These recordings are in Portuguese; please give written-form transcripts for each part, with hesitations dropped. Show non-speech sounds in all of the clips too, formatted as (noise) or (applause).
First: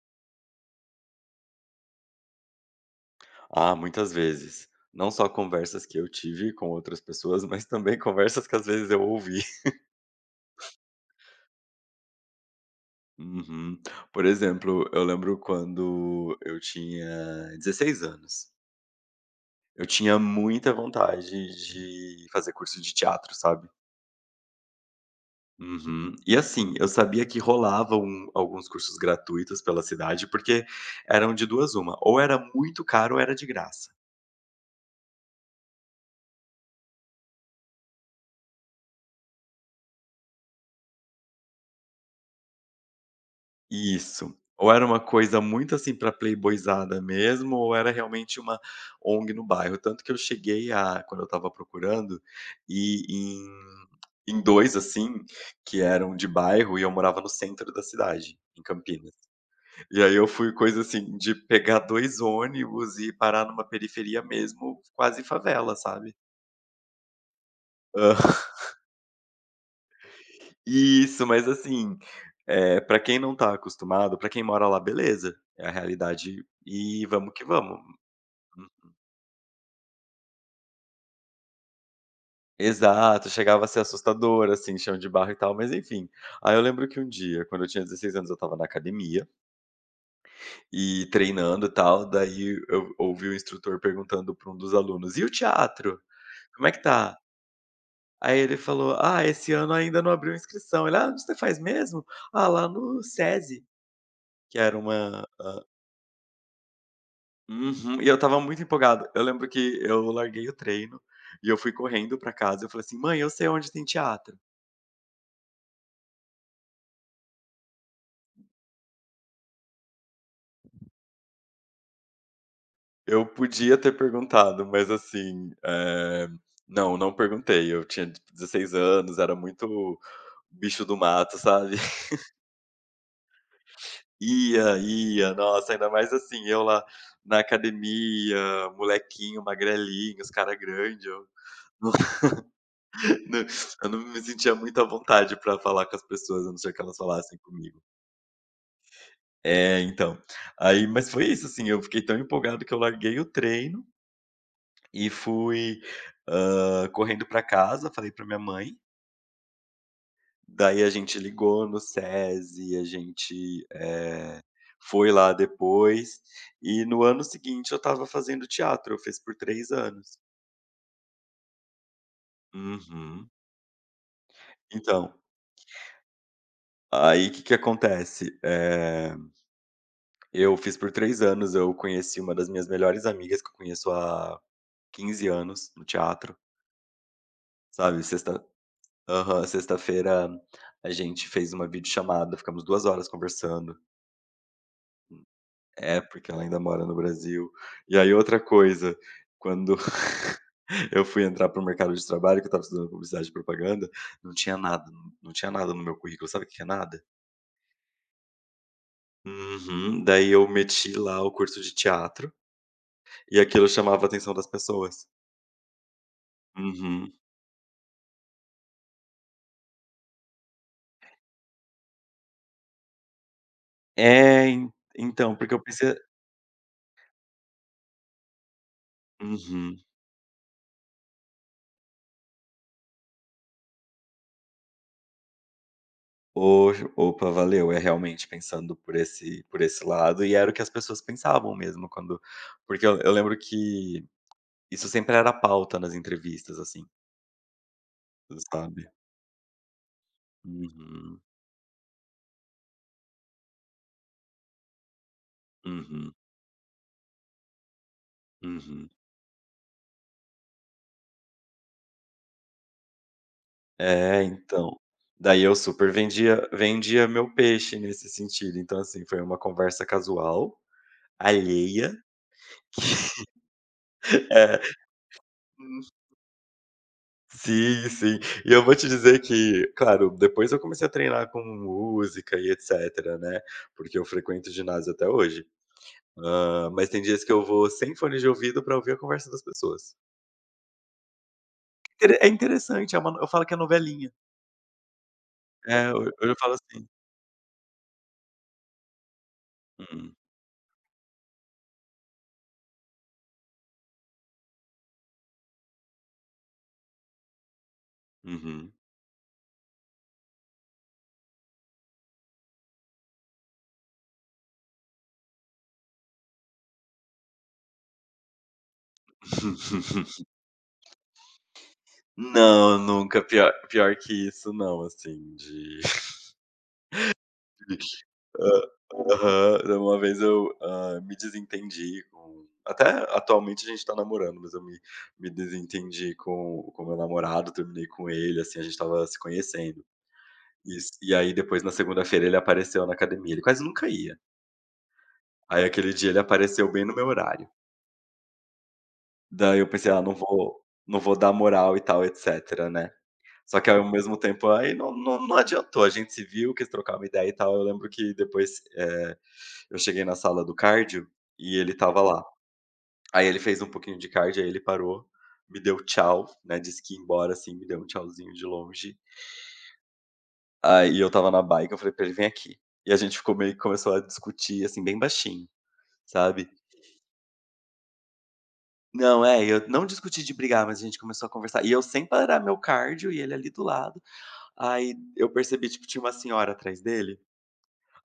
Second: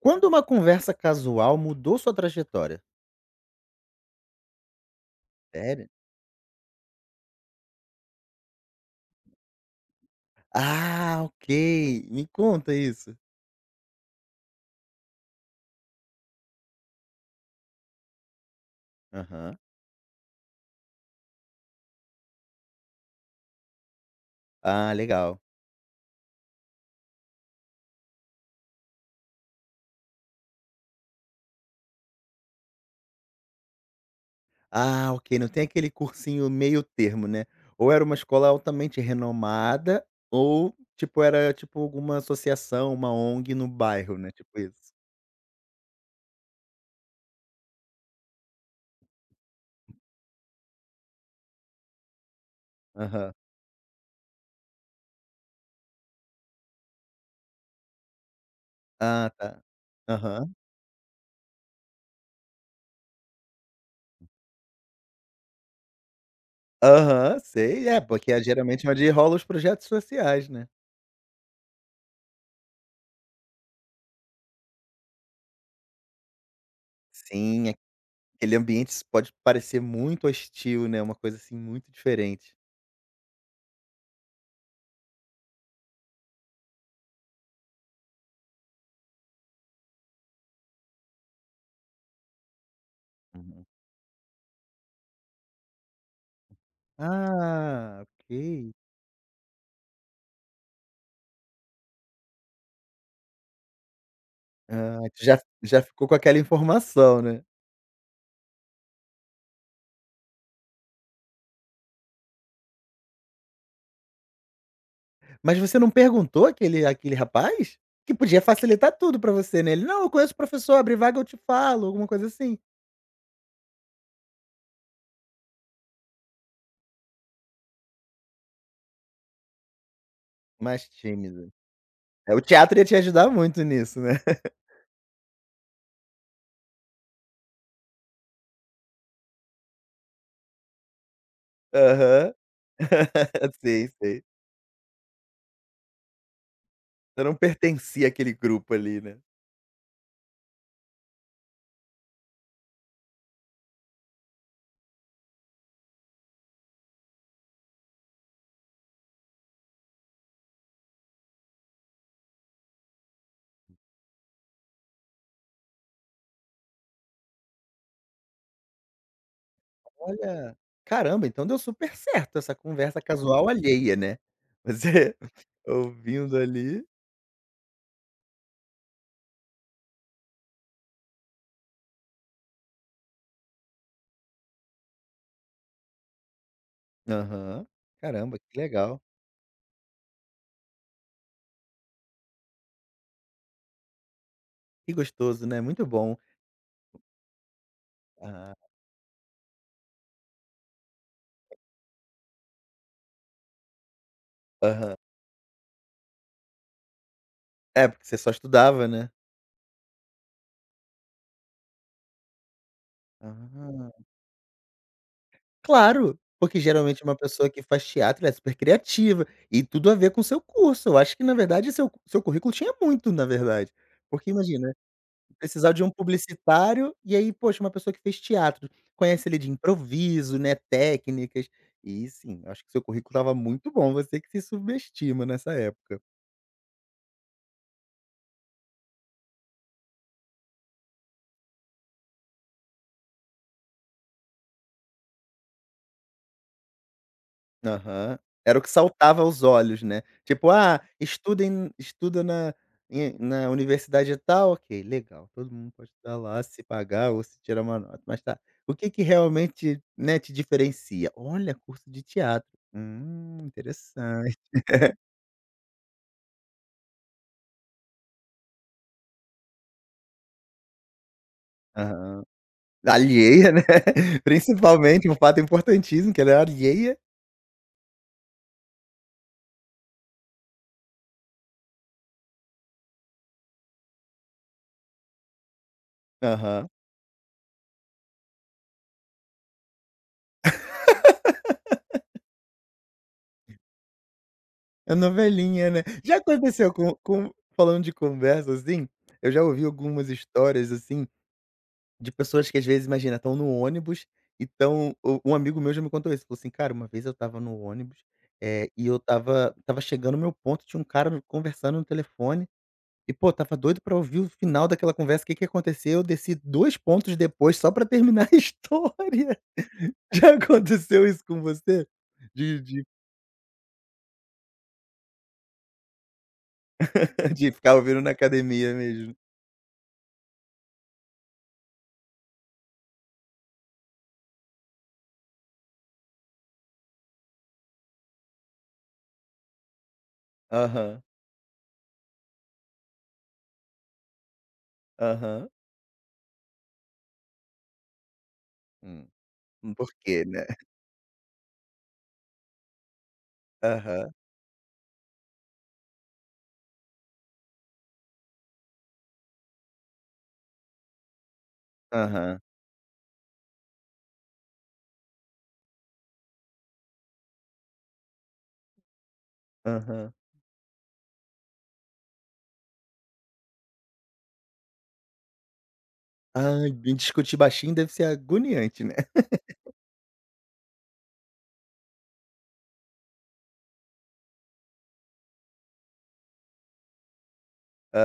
Quando uma conversa casual mudou sua trajetória? Ah, muitas vezes. Não só conversas Sério? que eu tive com outras pessoas, (laughs) mas também conversas que às vezes eu ouvi. (laughs) Ah, ok. Me conta isso. Uhum. Por exemplo, eu lembro quando eu tinha 16 anos. Aham. Eu tinha muita vontade de fazer curso de teatro, sabe? Ah, legal. Uhum. E assim, eu sabia que rolavam alguns cursos gratuitos pela cidade, porque eram de duas uma, ou era muito caro ou era de graça. Ah, ok. Não tem aquele cursinho meio termo, né? Ou era uma escola altamente renomada, ou, tipo, era tipo alguma associação, uma ONG no bairro, né? Isso. Tipo Ou era isso. uma coisa muito, assim, para playboyzada mesmo, ou era realmente uma ONG no bairro. Tanto que eu cheguei a quando eu estava procurando, e Aham. em 2, assim, que eram de bairro e eu morava no centro da cidade, em Campinas. Ah, tá. E aí eu Aham. fui coisa, assim, de pegar 2 ônibus e parar numa periferia mesmo, quase favela, sabe. Aham, sei. É, porque Hã. é (laughs) geralmente é onde rolam os projetos sociais, né? Isso, mas assim, pra quem não tá acostumado, para quem mora lá, beleza, é a realidade e vamos que Sim, vamos. aquele ambiente pode parecer muito hostil, né, uma coisa, assim, muito diferente. Exato, chegava a ser assustador, assim, chão de barro e tal, mas enfim. Aí eu lembro que um dia, quando eu tinha 16 anos, eu estava na academia e treinando e tal, daí eu ouvi o Uhum. instrutor perguntando para um dos alunos: "E o teatro? Como é que tá?" Ah, Aí ele ok. falou: "Ah, esse ano ainda não abriu inscrição". Ele: "Ah, onde você faz mesmo?" "Ah, lá no SESI", que era Ah, tu uma. já já ficou com aquela informação, né. Uhum. E eu estava muito empolgado. Eu lembro que eu larguei o treino e eu fui correndo pra casa, eu falei assim: "Mãe, eu sei onde tem teatro". Mas você não perguntou aquele rapaz? Que podia facilitar tudo pra você, né, ele: "Não, eu conheço o professor, abre vaga eu te falo", alguma coisa assim. Eu podia ter perguntado, mas assim, não, não perguntei. Eu tinha tipo 16 anos, era muito bicho Mais do mato, tímido. sabe. (laughs) É, o teatro ia te ajudar muito nisso, né. Ia, ia, nossa, ainda mais assim, eu lá na academia, molequinho, magrelinho, os cara grande, eu não (laughs) Aham. não (laughs) Sei, eu não sei. me sentia muito à vontade pra falar com as pessoas, a não ser que elas Você não falassem comigo. pertencia àquele grupo ali, né. É, então. Aí mas foi isso, assim, eu fiquei tão empolgado que eu larguei o treino e fui, correndo pra casa, falei pra minha mãe. Daí a gente ligou no SESI, a gente, foi lá depois, e no ano seguinte eu estava fazendo teatro, eu fiz por 3 anos. Olha, caramba, então deu super certo essa conversa Uhum. casual alheia, né. Você Então, (laughs) ouvindo ali. aí o que que acontece, eu fiz por 3 anos, eu conheci uma das minhas melhores amigas, que eu conheço há 15 anos, no teatro, Aham. sabe. Caramba, sexta que legal. aham, sexta-feira a gente fez uma videochamada, ficamos 2 horas conversando. Que gostoso, né, muito É, bom. porque ela ainda mora no Brasil. E aí outra Ah, coisa, quando (laughs) eu fui entrar para o mercado de trabalho, que eu estava estudando publicidade e propaganda, não tinha nada, aham. n não tinha nada no meu currículo, sabe o que que é nada? É, porque você só estudava, né. Uhum. Daí eu meti lá o curso de teatro, e aquilo Ah, chamava a atenção das pessoas. claro, porque geralmente Uhum. uma pessoa que faz teatro, ela é super criativa, e tudo a ver com o seu curso. Eu acho que na verdade seu currículo tinha muito, na verdade. Porque É, en imagina então, porque eu precisar de um pensei. publicitário, e aí, poxa, uma pessoa que fez teatro, conhece ele de Uhum. improviso, né, técnicas, e sim, acho que seu currículo estava muito bom, você que se subestima nessa época. Hoje opa, valeu, é realmente pensando por esse lado, e era o que as pessoas pensavam mesmo quando porque eu lembro que isso sempre era pauta nas entrevistas, assim, Aham. Era o que sabe. saltava aos olhos, né. Tipo: "Ah, Uhum, estuda em estuda na em na universidade tal", ok, legal, todo mundo pode uhum, estudar lá se pagar ou se tirar uma nota, mas tá, o que uhum. que realmente, né, te diferencia? "Olha, curso de teatro". É, Interessante. então. Daí eu super vendia meu peixe nesse sentido, então, assim, foi uma conversa casual, alheia. Aham. (laughs) Alheia, né, (laughs) É, principalmente, um fato importantíssimo que ela é alheia. sim, sim. E eu vou te dizer que, claro, depois eu comecei a treinar com música e etcétera, né, porque eu frequento ginásio até hoje. Aham. Mas tem dias que eu vou sem fone de ouvido pra ouvir a conversa das pessoas. Intere é interessante, é uma eu falo que é novelinha. É novelinha, né. É, ho hoje Já eu falo aconteceu assim: com falando de conversa, assim, eu já ouvi algumas "Hum, histórias, assim, de pessoas que às vezes, imagina, estão no ônibus e estão u um amigo meu já me contou isso, falou assim: "Cara, uma vez eu estava no ônibus, uhum". e eu estava chegando no meu ponto, tinha um cara conversando no telefone e, pô, tava doido pra ouvir o final daquela conversa. O que que aconteceu, eu desci 2 pontos depois só pra terminar a (laughs) história". (laughs) (laughs) Já aconteceu isso com você? De Não, de nunca. Pior pior que isso não, assim, de (laughs) de ficar ouvindo (laughs) na hã, academia mesmo? aham. Uma vez eu, me desentendi com até atualmente a gente tá namorando, mas eu me desentendi com o meu namorado, terminei com ele, assim, a gente estava se conhecendo. Isso. Aham, E aí depois na segunda-feira ele apareceu na academia, ele quase nunca ia. aham. Aí aquele dia ele apareceu bem no meu horário. Hum, Daí eu por pensei: "Ah, não quê, né? vou não vou dar moral e tal, etcétera, né". Só que, ao Aham, mesmo tempo, aí não adiantou. A gente se viu, quis trocar uma ideia e tal. Eu lembro que depois, eu cheguei na sala do cardio e ele estava lá. aham, Aí ele fez um pouquinho de cardio, aí ele parou, me deu tchau, né, disse que ia embora, assim, me deu um tchauzinho de longe. aham. Aí eu estava na bike, eu falei pra ele: "Vem aqui". E a gente ficou meio que começou a discutir, assim, bem baixinho, sabe. Ai, bem discutir baixinho deve ser agoniante, né? Não, é, eu não discuti de brigar, mas a gente começou a conversar. E eu sem parar meu cardio e ele ali do lado. Aí eu percebi, tipo, tinha uma senhora atrás dele.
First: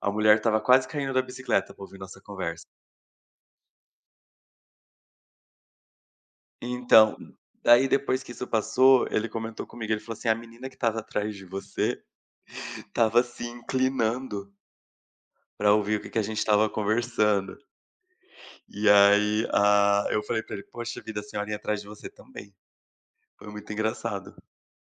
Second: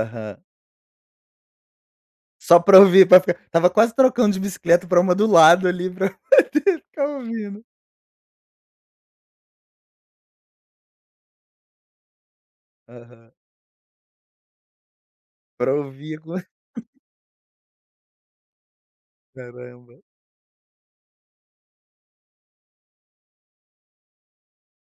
A mulher estava quase caindo da bicicleta pra ouvir nossa Só conversa. pra ouvir, pra ficar estava quase trocando de bicicleta pra uma do lado ali pra (laughs) poder ficar Então, ouvindo. daí depois que isso passou, ele comentou comigo, ele falou assim: "A menina que estava atrás de você, estava Aham. se inclinando Pra pra ouvir o que ouvir (laughs) que a gente agora. estava conversando". E aí, Caramba. ah, eu falei pra ele: "Poxa vida, a senhorinha atrás de você também". Foi muito engraçado.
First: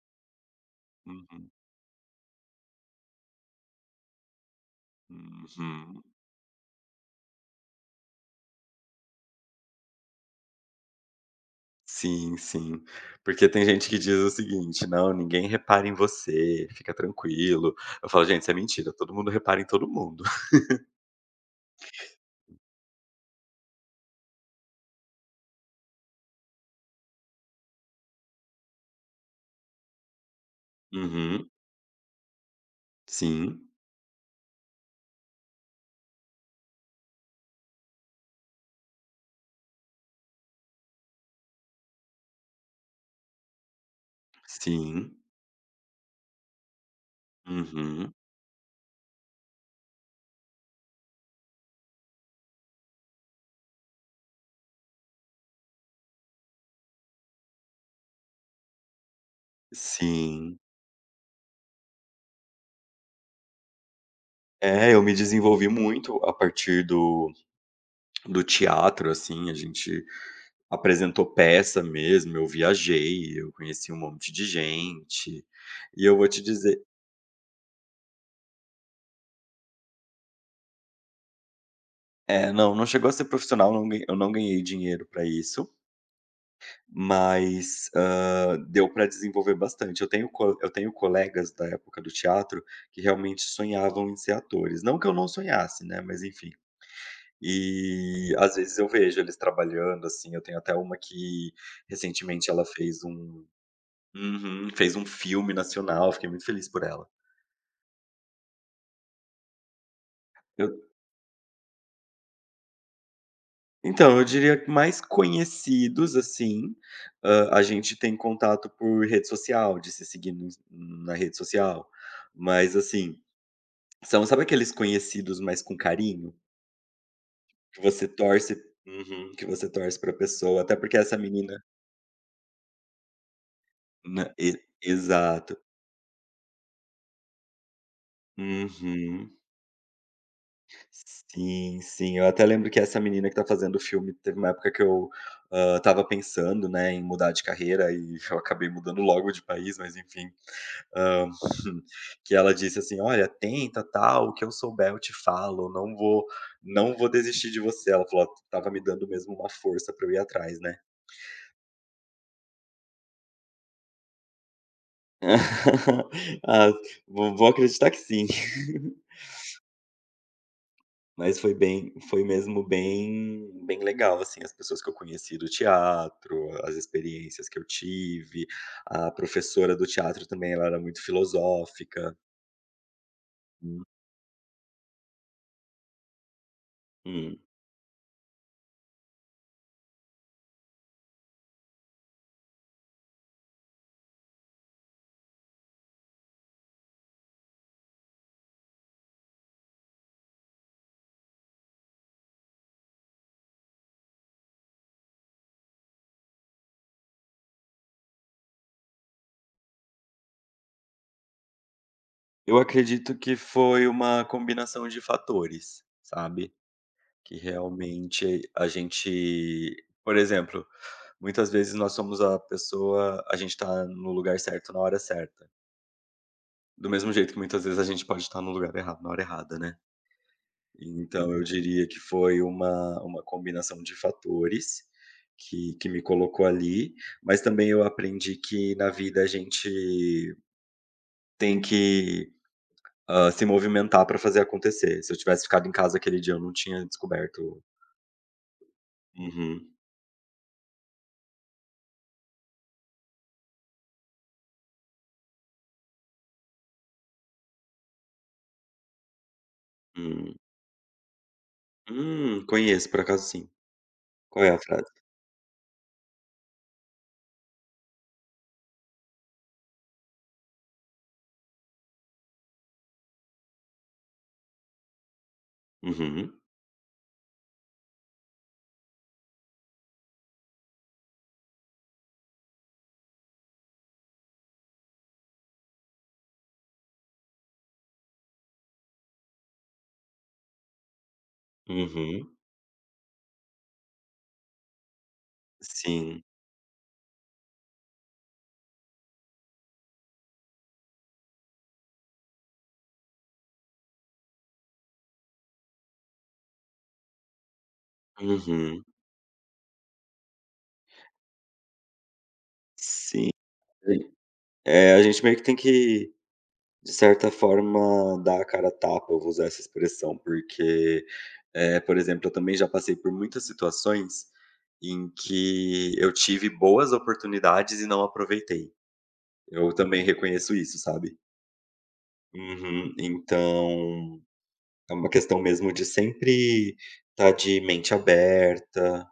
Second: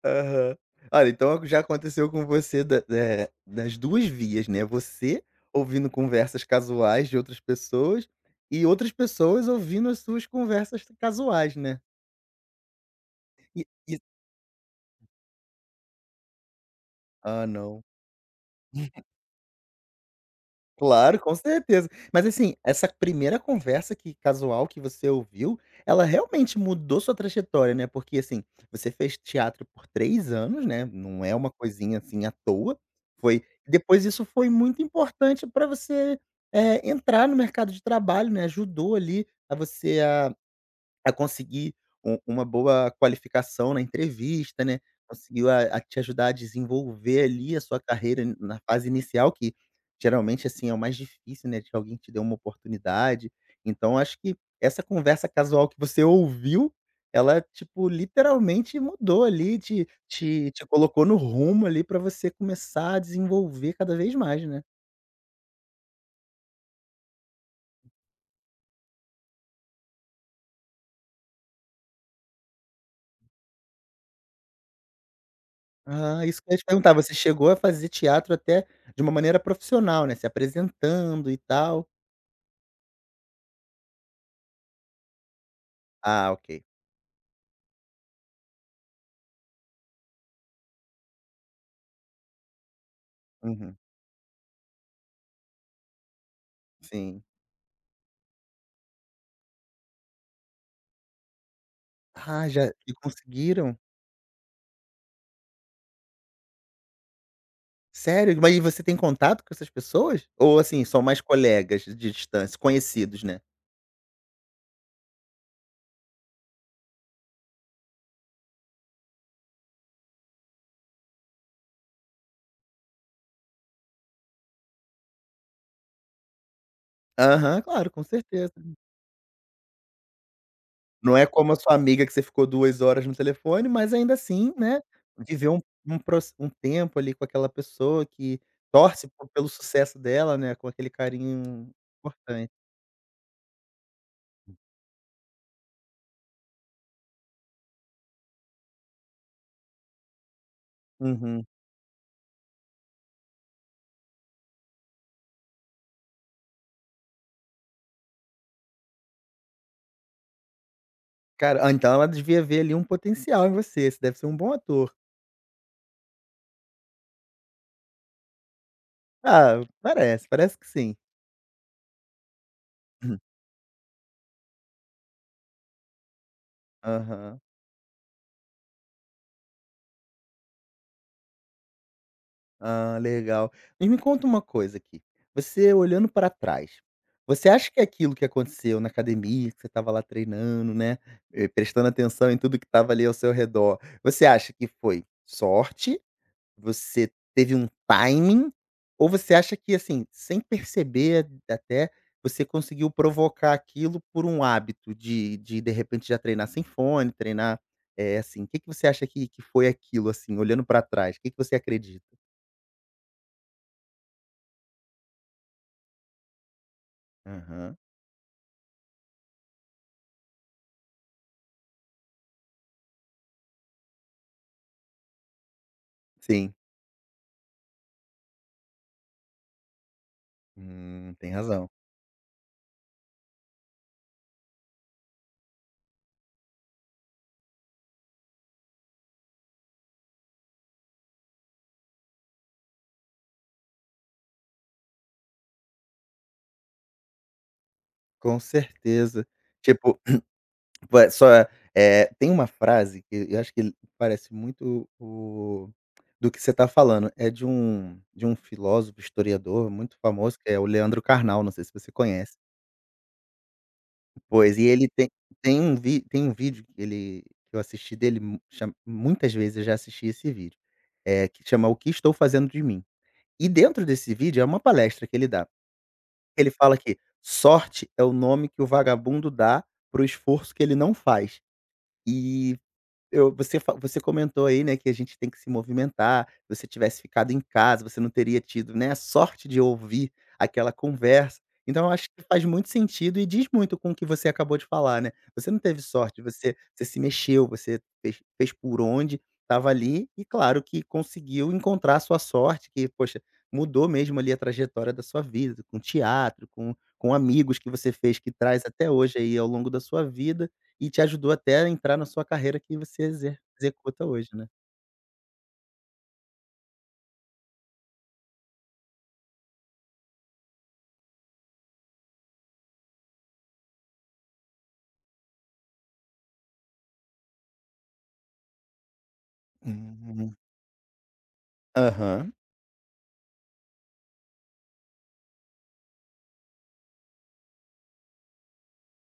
Aham. Olha, Uhum, então já aconteceu com você da das 2 vias, né, você ouvindo uhum. conversas casuais de outras pessoas e outras pessoas ouvindo as suas conversas casuais, né. Sim, sim. Porque E tem gente e que diz o seguinte: "Não, ninguém repara em você, fica ah, tranquilo". não. Eu falo: "Gente, isso é mentira, todo mundo repara em todo mundo". (laughs) Claro, com certeza. Mas assim, essa primeira conversa que casual que você ouviu, ela realmente mudou sua trajetória, né, porque assim, você fez teatro por 3 anos, né, não é Uhum, uma coisinha assim à toa, foi sim. depois isso foi muito importante para você, entrar no mercado de trabalho, né, ajudou ali a você a conseguir uma boa qualificação na entrevista, né, Sim. conseguiu a te ajudar a desenvolver ali a sua Uhum. carreira na fase inicial que, geralmente, assim, é o mais difícil, né, de que alguém te dê uma oportunidade. Então acho que essa conversa casual que você ouviu, ela, tipo, literalmente mudou ali, te te Sim. te colocou no rumo ali para você começar a desenvolver cada vez mais, né. É, eu me desenvolvi muito a partir do teatro, assim, a gente apresentou peça mesmo, eu viajei, eu conheci um monte de gente. E eu Ah, vou isso te que eu ia te dizer perguntar, você chegou a fazer teatro até de uma maneira profissional, né, se apresentando e tal? é, não, não chegou a ser profissional, não ganhei eu não ganhei dinheiro para isso, Ah, ok. mas, deu para desenvolver bastante. Eu tenho colegas da época do teatro que realmente Uhum. sonhavam em ser atores, não que eu não sonhasse, né, mas enfim. Sim. E às vezes eu vejo eles trabalhando, assim, eu tenho até uma que Ah, recentemente ela já e fez um. conseguiram? Uhum. Fez um filme nacional, fiquei muito feliz por ela. Sério? Mas e você tem contato com essas pessoas? Ou, assim, Eu são mais colegas de distância, conhecidos, né? Então, eu diria que mais conhecidos, assim, a gente tem contato por rede social, de se seguir no ins na rede social, mas assim, são sabe aqueles conhecidos, mais com carinho? Aham, Que claro, com você certeza. torce. Uhum. Que você torce pra pessoa, até porque essa Não é como a menina. sua amiga que você ficou 2 horas no telefone, mas ainda Na e assim, né, Exato. viveu um um proc um tempo ali com aquela pessoa que torce po Uhum. pelo sucesso dela, né, com aquele carinho Sim, sim. Eu até importante. lembro que essa menina que tá fazendo o filme, teve uma época que eu, tava pensando, né, em mudar de carreira e (laughs) eu acabei mudando logo de país, mas enfim. Hã, Uhum. (laughs) que ela disse assim: "Olha, tenta, tal, o que eu souber eu te falo, não vou desistir de você". Ela falou: "Estava me dando mesmo uma força pra eu ir atrás, né". Cara, ah, então ela devia ver ali um potencial em você, você deve ser um bom ator. (laughs) Ah, vou acreditar que sim. (laughs) Ah, parece, parece que sim. Mas foi mesmo bem bem legal, assim, as pessoas que eu conheci do teatro, as Aham. experiências que eu tive, a professora do teatro também ela era muito filosófica. Ah, legal. Mas me conta uma coisa aqui, você olhando para trás, Uhum. você acha que aquilo que aconteceu na academia, que você estava lá treinando, né, prestando atenção em tudo que estava ali ao seu redor, você acha que foi sorte, você teve um timing, ou você acha que, assim, sem perceber até, você conseguiu provocar aquilo por um hábito de repente já treinar sem fone, treinar, é assim, o que que você acha que foi aquilo, assim, olhando pra trás, o que que você acredita? Eu acredito que foi uma combinação de fatores, sabe, que Aham. realmente a gente por exemplo, muitas vezes nós somos a pessoa a gente tá no lugar certo na hora certa, Sim. do mesmo jeito que muitas vezes a gente pode estar no lugar errado na hora errada, né. Tem Então eu razão. diria que foi uma combinação de fatores que me colocou ali, mas também eu aprendi que na vida a gente tem que, se movimentar para fazer acontecer. Se eu tivesse ficado em casa aquele dia, eu não tinha descoberto. Com certeza. Uhum. Tipo, (clears throat) vai só é tem uma frase que eu acho que parece muito o do que você está falando. É de um filósofo, historiador muito Hum. famoso, que é o Leandro Carnal, não sei se você conhece. Conheço, por acaso sim. Qual é Pois, a e frase? ele tem um vídeo que ele que eu assisti dele mu cha muitas vezes eu já assisti esse vídeo, é que chama "O que estou fazendo de mim". E dentro desse vídeo é uma palestra que ele dá. Uhum. Ele fala que sorte é o nome que o vagabundo dá para o esforço que ele não faz. E eu você fa você comentou aí, né, que a gente tem que se movimentar. Se você tivesse ficado em casa, você não teria tido, né, a sorte de ouvir aquela conversa. Então eu acho que Uhum. faz muito sentido e diz muito com o que você acabou de falar, né. Você não teve sorte, Sim. você se mexeu, você fez por onde, estava ali e claro que conseguiu encontrar a sua sorte que, poxa, mudou mesmo ali a trajetória da sua vida, com teatro, com amigos que você fez que traz Uhum. até hoje aí ao longo da sua vida. E te ajudou até a entrar na sua carreira que você Sim. exer executa hoje, né? É, a gente meio que tem que, de certa forma, dar a cara a tapa, eu vou usar essa expressão, porque, por exemplo, eu também já passei por muitas situações em que eu tive boas oportunidades e não aproveitei. Eu também Hum, reconheço isso, sabe. aham. Uhum. Então, é uma questão mesmo de sempre estar de mente aberta,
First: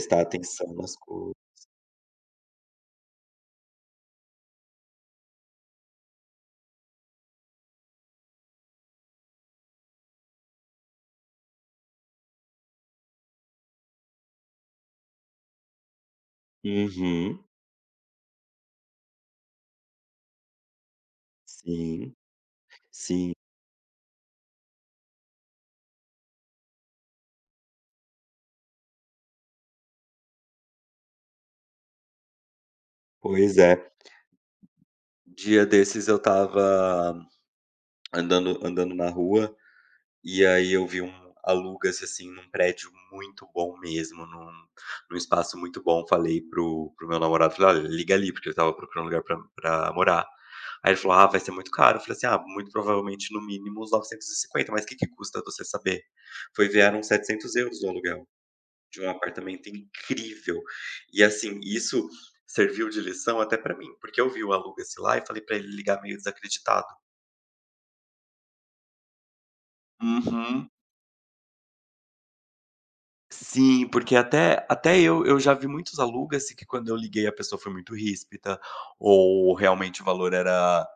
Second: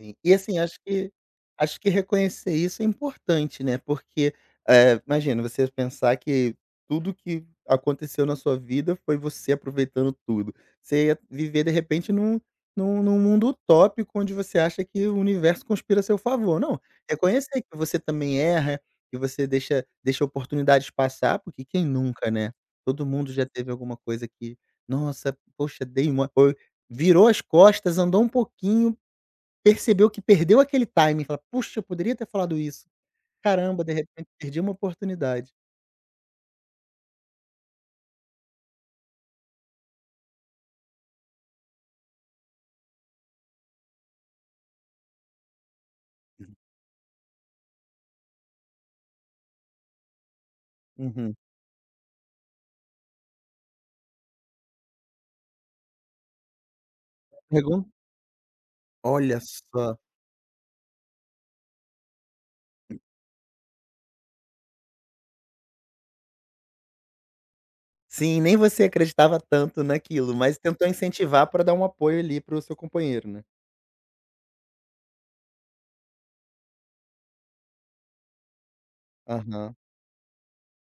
Sim. E assim, atenção acho nas que coisas. acho que reconhecer isso é importante, né, porque, imagina você pensar que tudo que aconteceu na sua vida foi você aproveitando tudo. Você ia viver de repente num num mundo utópico onde você acha que o universo conspira a seu favor. Não, Uhum. reconhecer que você também erra, que você deixa oportunidades passar, porque quem Sim, nunca, né? Todo mundo sim. já teve alguma coisa que: "Nossa, poxa, dei uma" ou virou as costas, andou um pouquinho. Percebeu que perdeu aquele timing, fala: "Puxa, eu poderia ter falado isso. Pois Caramba, é. de repente perdi uma oportunidade". Dia desses eu estava andando na rua. E aí eu vi um aluga-se, assim, num prédio muito bom mesmo, num espaço muito bom. Falei pro o meu namorado, falei: "Olha, liga ali", porque eu estava procurando lugar pra morar. Aí ele falou: "Ah, Uhum. vai ser muito caro". Eu falei assim: "Ah, muito provavelmente no mínimo uns 950, mas o que que custa você saber?". Foi ver, eram Pegou, euros o aluguel de um olha apartamento só. incrível. E, assim, isso serviu de lição até pra mim, porque eu vi o aluga-se lá e falei pra ele ligar meio desacreditado. Sim, nem você acreditava tanto naquilo, mas Uhum. tentou incentivar pra dar um apoio ali para o seu companheiro, né? Sim, porque até eu já vi muitos alugas que quando eu liguei a pessoa foi muito ríspida, ou Aham. realmente o valor era,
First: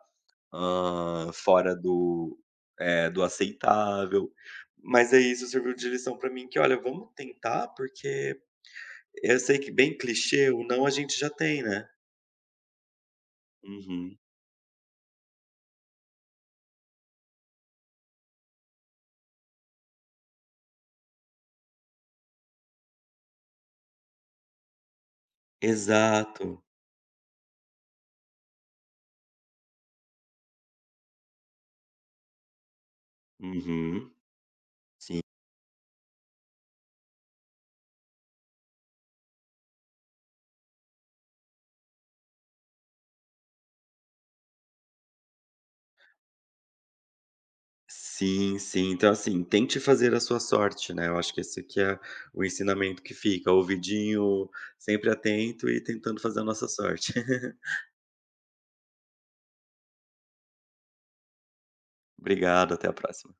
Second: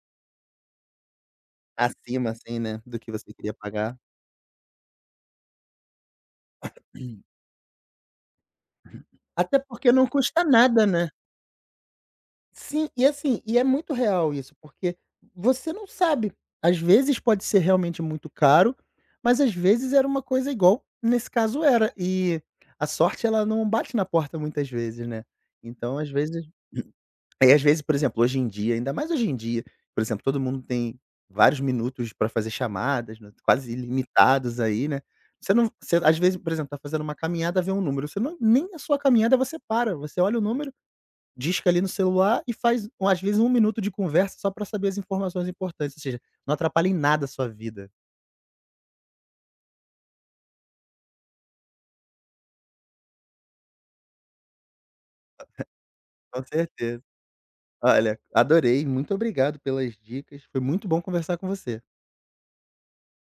fora Acima, do, assim, né, do eh, que do você queria pagar. aceitável. Mas aí isso serviu de lição pra mim que: "Olha, vamos tentar", porque eu Até sei que porque bem não custa clichê, o não nada, a né? gente já tem, né. Sim, e assim, e é muito Uhum. real isso, porque você não sabe. Às vezes pode ser realmente muito caro, mas às vezes era uma coisa igual, nesse caso era. E a sorte ela não bate na porta muitas vezes, né. Então às vezes Exato. (clears throat) e às vezes, por exemplo, hoje em dia, ainda mais hoje em dia, por exemplo, todo mundo tem vários minutos para fazer chamadas, né, quase Uhum. ilimitados aí, né. Sim. Você não você às vezes, por exemplo, tá fazendo uma caminhada, vê um número, você não nem a sua caminhada você para, você olha o número. Disca ali no celular e faz, às vezes, um minuto de conversa só para saber as informações importantes, ou seja, não atrapalha em nada a sua vida. Sim, sim. Então, assim, tente fazer a sua sorte, né? Eu acho que esse que é o ensinamento que fica, ouvidinho sempre atento e tentando fazer Com a nossa certeza. sorte. (laughs) Olha, adorei, muito obrigado pelas dicas. Foi muito bom conversar com você. Obrigado, até a próxima.